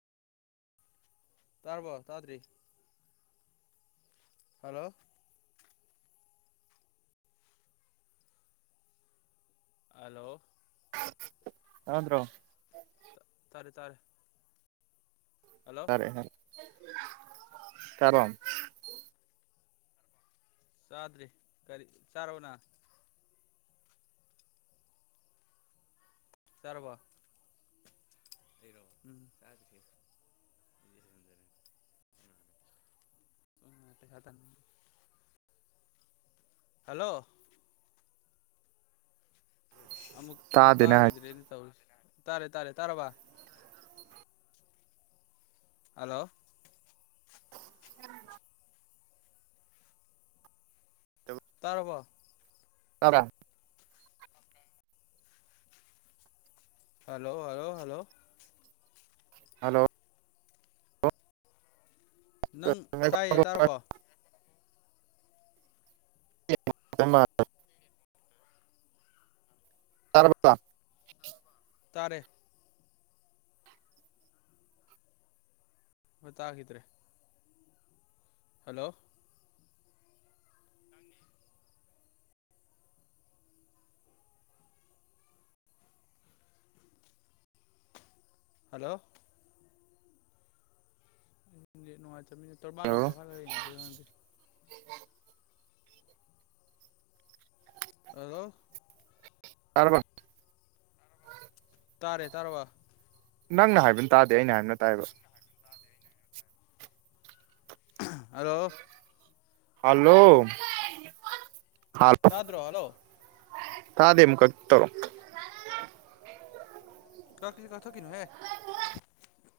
ꯇꯥꯔꯕꯣ ꯇꯥꯗ꯭ꯔꯤ ꯍꯜꯂꯣ ꯑꯂꯣ ꯇꯥꯗ꯭ꯔꯣ ꯇ ꯇꯥꯔꯦ ꯇꯥꯔꯦ ꯍꯜꯂꯣ [unintelligible] [inaudible] ꯆꯥꯗ꯭ꯔꯤ ꯀꯔꯤ ꯆꯥꯔꯕꯣ ꯅꯪ ꯆꯥꯔꯕꯣ [inaudible] [inaudible] ꯍꯜꯂꯣ ꯑꯃꯨꯛ ꯑꯃꯨꯛ ꯇꯥꯗꯦꯅꯦ ꯍꯥꯏ ꯇꯥꯈꯤꯗ꯭ꯔꯦꯅꯦ ꯇꯧꯔꯤꯁꯤ ꯇꯥꯔꯦ ꯇꯥꯔꯦ ꯇꯥꯔꯕ ꯑꯜꯂꯣ ꯇꯥꯔꯕꯣ ꯇꯕ꯭ꯔꯥ ꯍꯜꯂꯣ ꯍꯜꯂꯣ ꯍꯜꯂꯣ ꯍꯜꯂꯣ ꯅꯪ ꯇꯥꯏꯌꯦ ꯇꯥꯔꯕꯣ [unintelligible] [inaudible] [unintelligible] [inaudible] ꯇꯥꯔꯦ ꯍꯣ ꯇꯥꯈꯤꯗ꯭ꯔꯦ ꯍꯜꯂꯣ ꯍꯜꯂꯣ [unintelligible] ꯅꯦꯠ ꯅꯨꯡꯉꯥꯏꯇꯕꯅꯤ ꯇꯣꯔꯕꯥꯜꯂꯣꯝꯗ ꯀꯥ ꯈꯠꯂꯒꯥ ꯌꯦꯡꯉꯨꯁꯤꯔ ꯈꯪꯗꯦ ꯍꯜꯂꯣ ꯇꯔꯕꯥ ꯇꯥꯔꯦ ꯇꯥꯔꯕ ꯅꯪꯅ ꯍꯥꯏꯕꯅ ꯇꯥꯗꯦ ꯑꯩꯅ ꯍꯥꯏꯕꯅ ꯇꯥꯏꯕ [unintelligible] [unintelligible] ꯍꯜꯂꯣ [unintelligible] ꯇꯥꯗ꯭ꯔꯣ ꯍꯜꯂꯣ [unintelligible] ꯊꯥꯗꯦ ꯑꯃꯨꯀꯥ ꯇꯧꯔꯛ ꯑꯣ [unintelligible] ꯀꯛꯇꯤ ꯀꯛ ꯊꯠ ꯈꯤꯅꯨ ꯍꯦ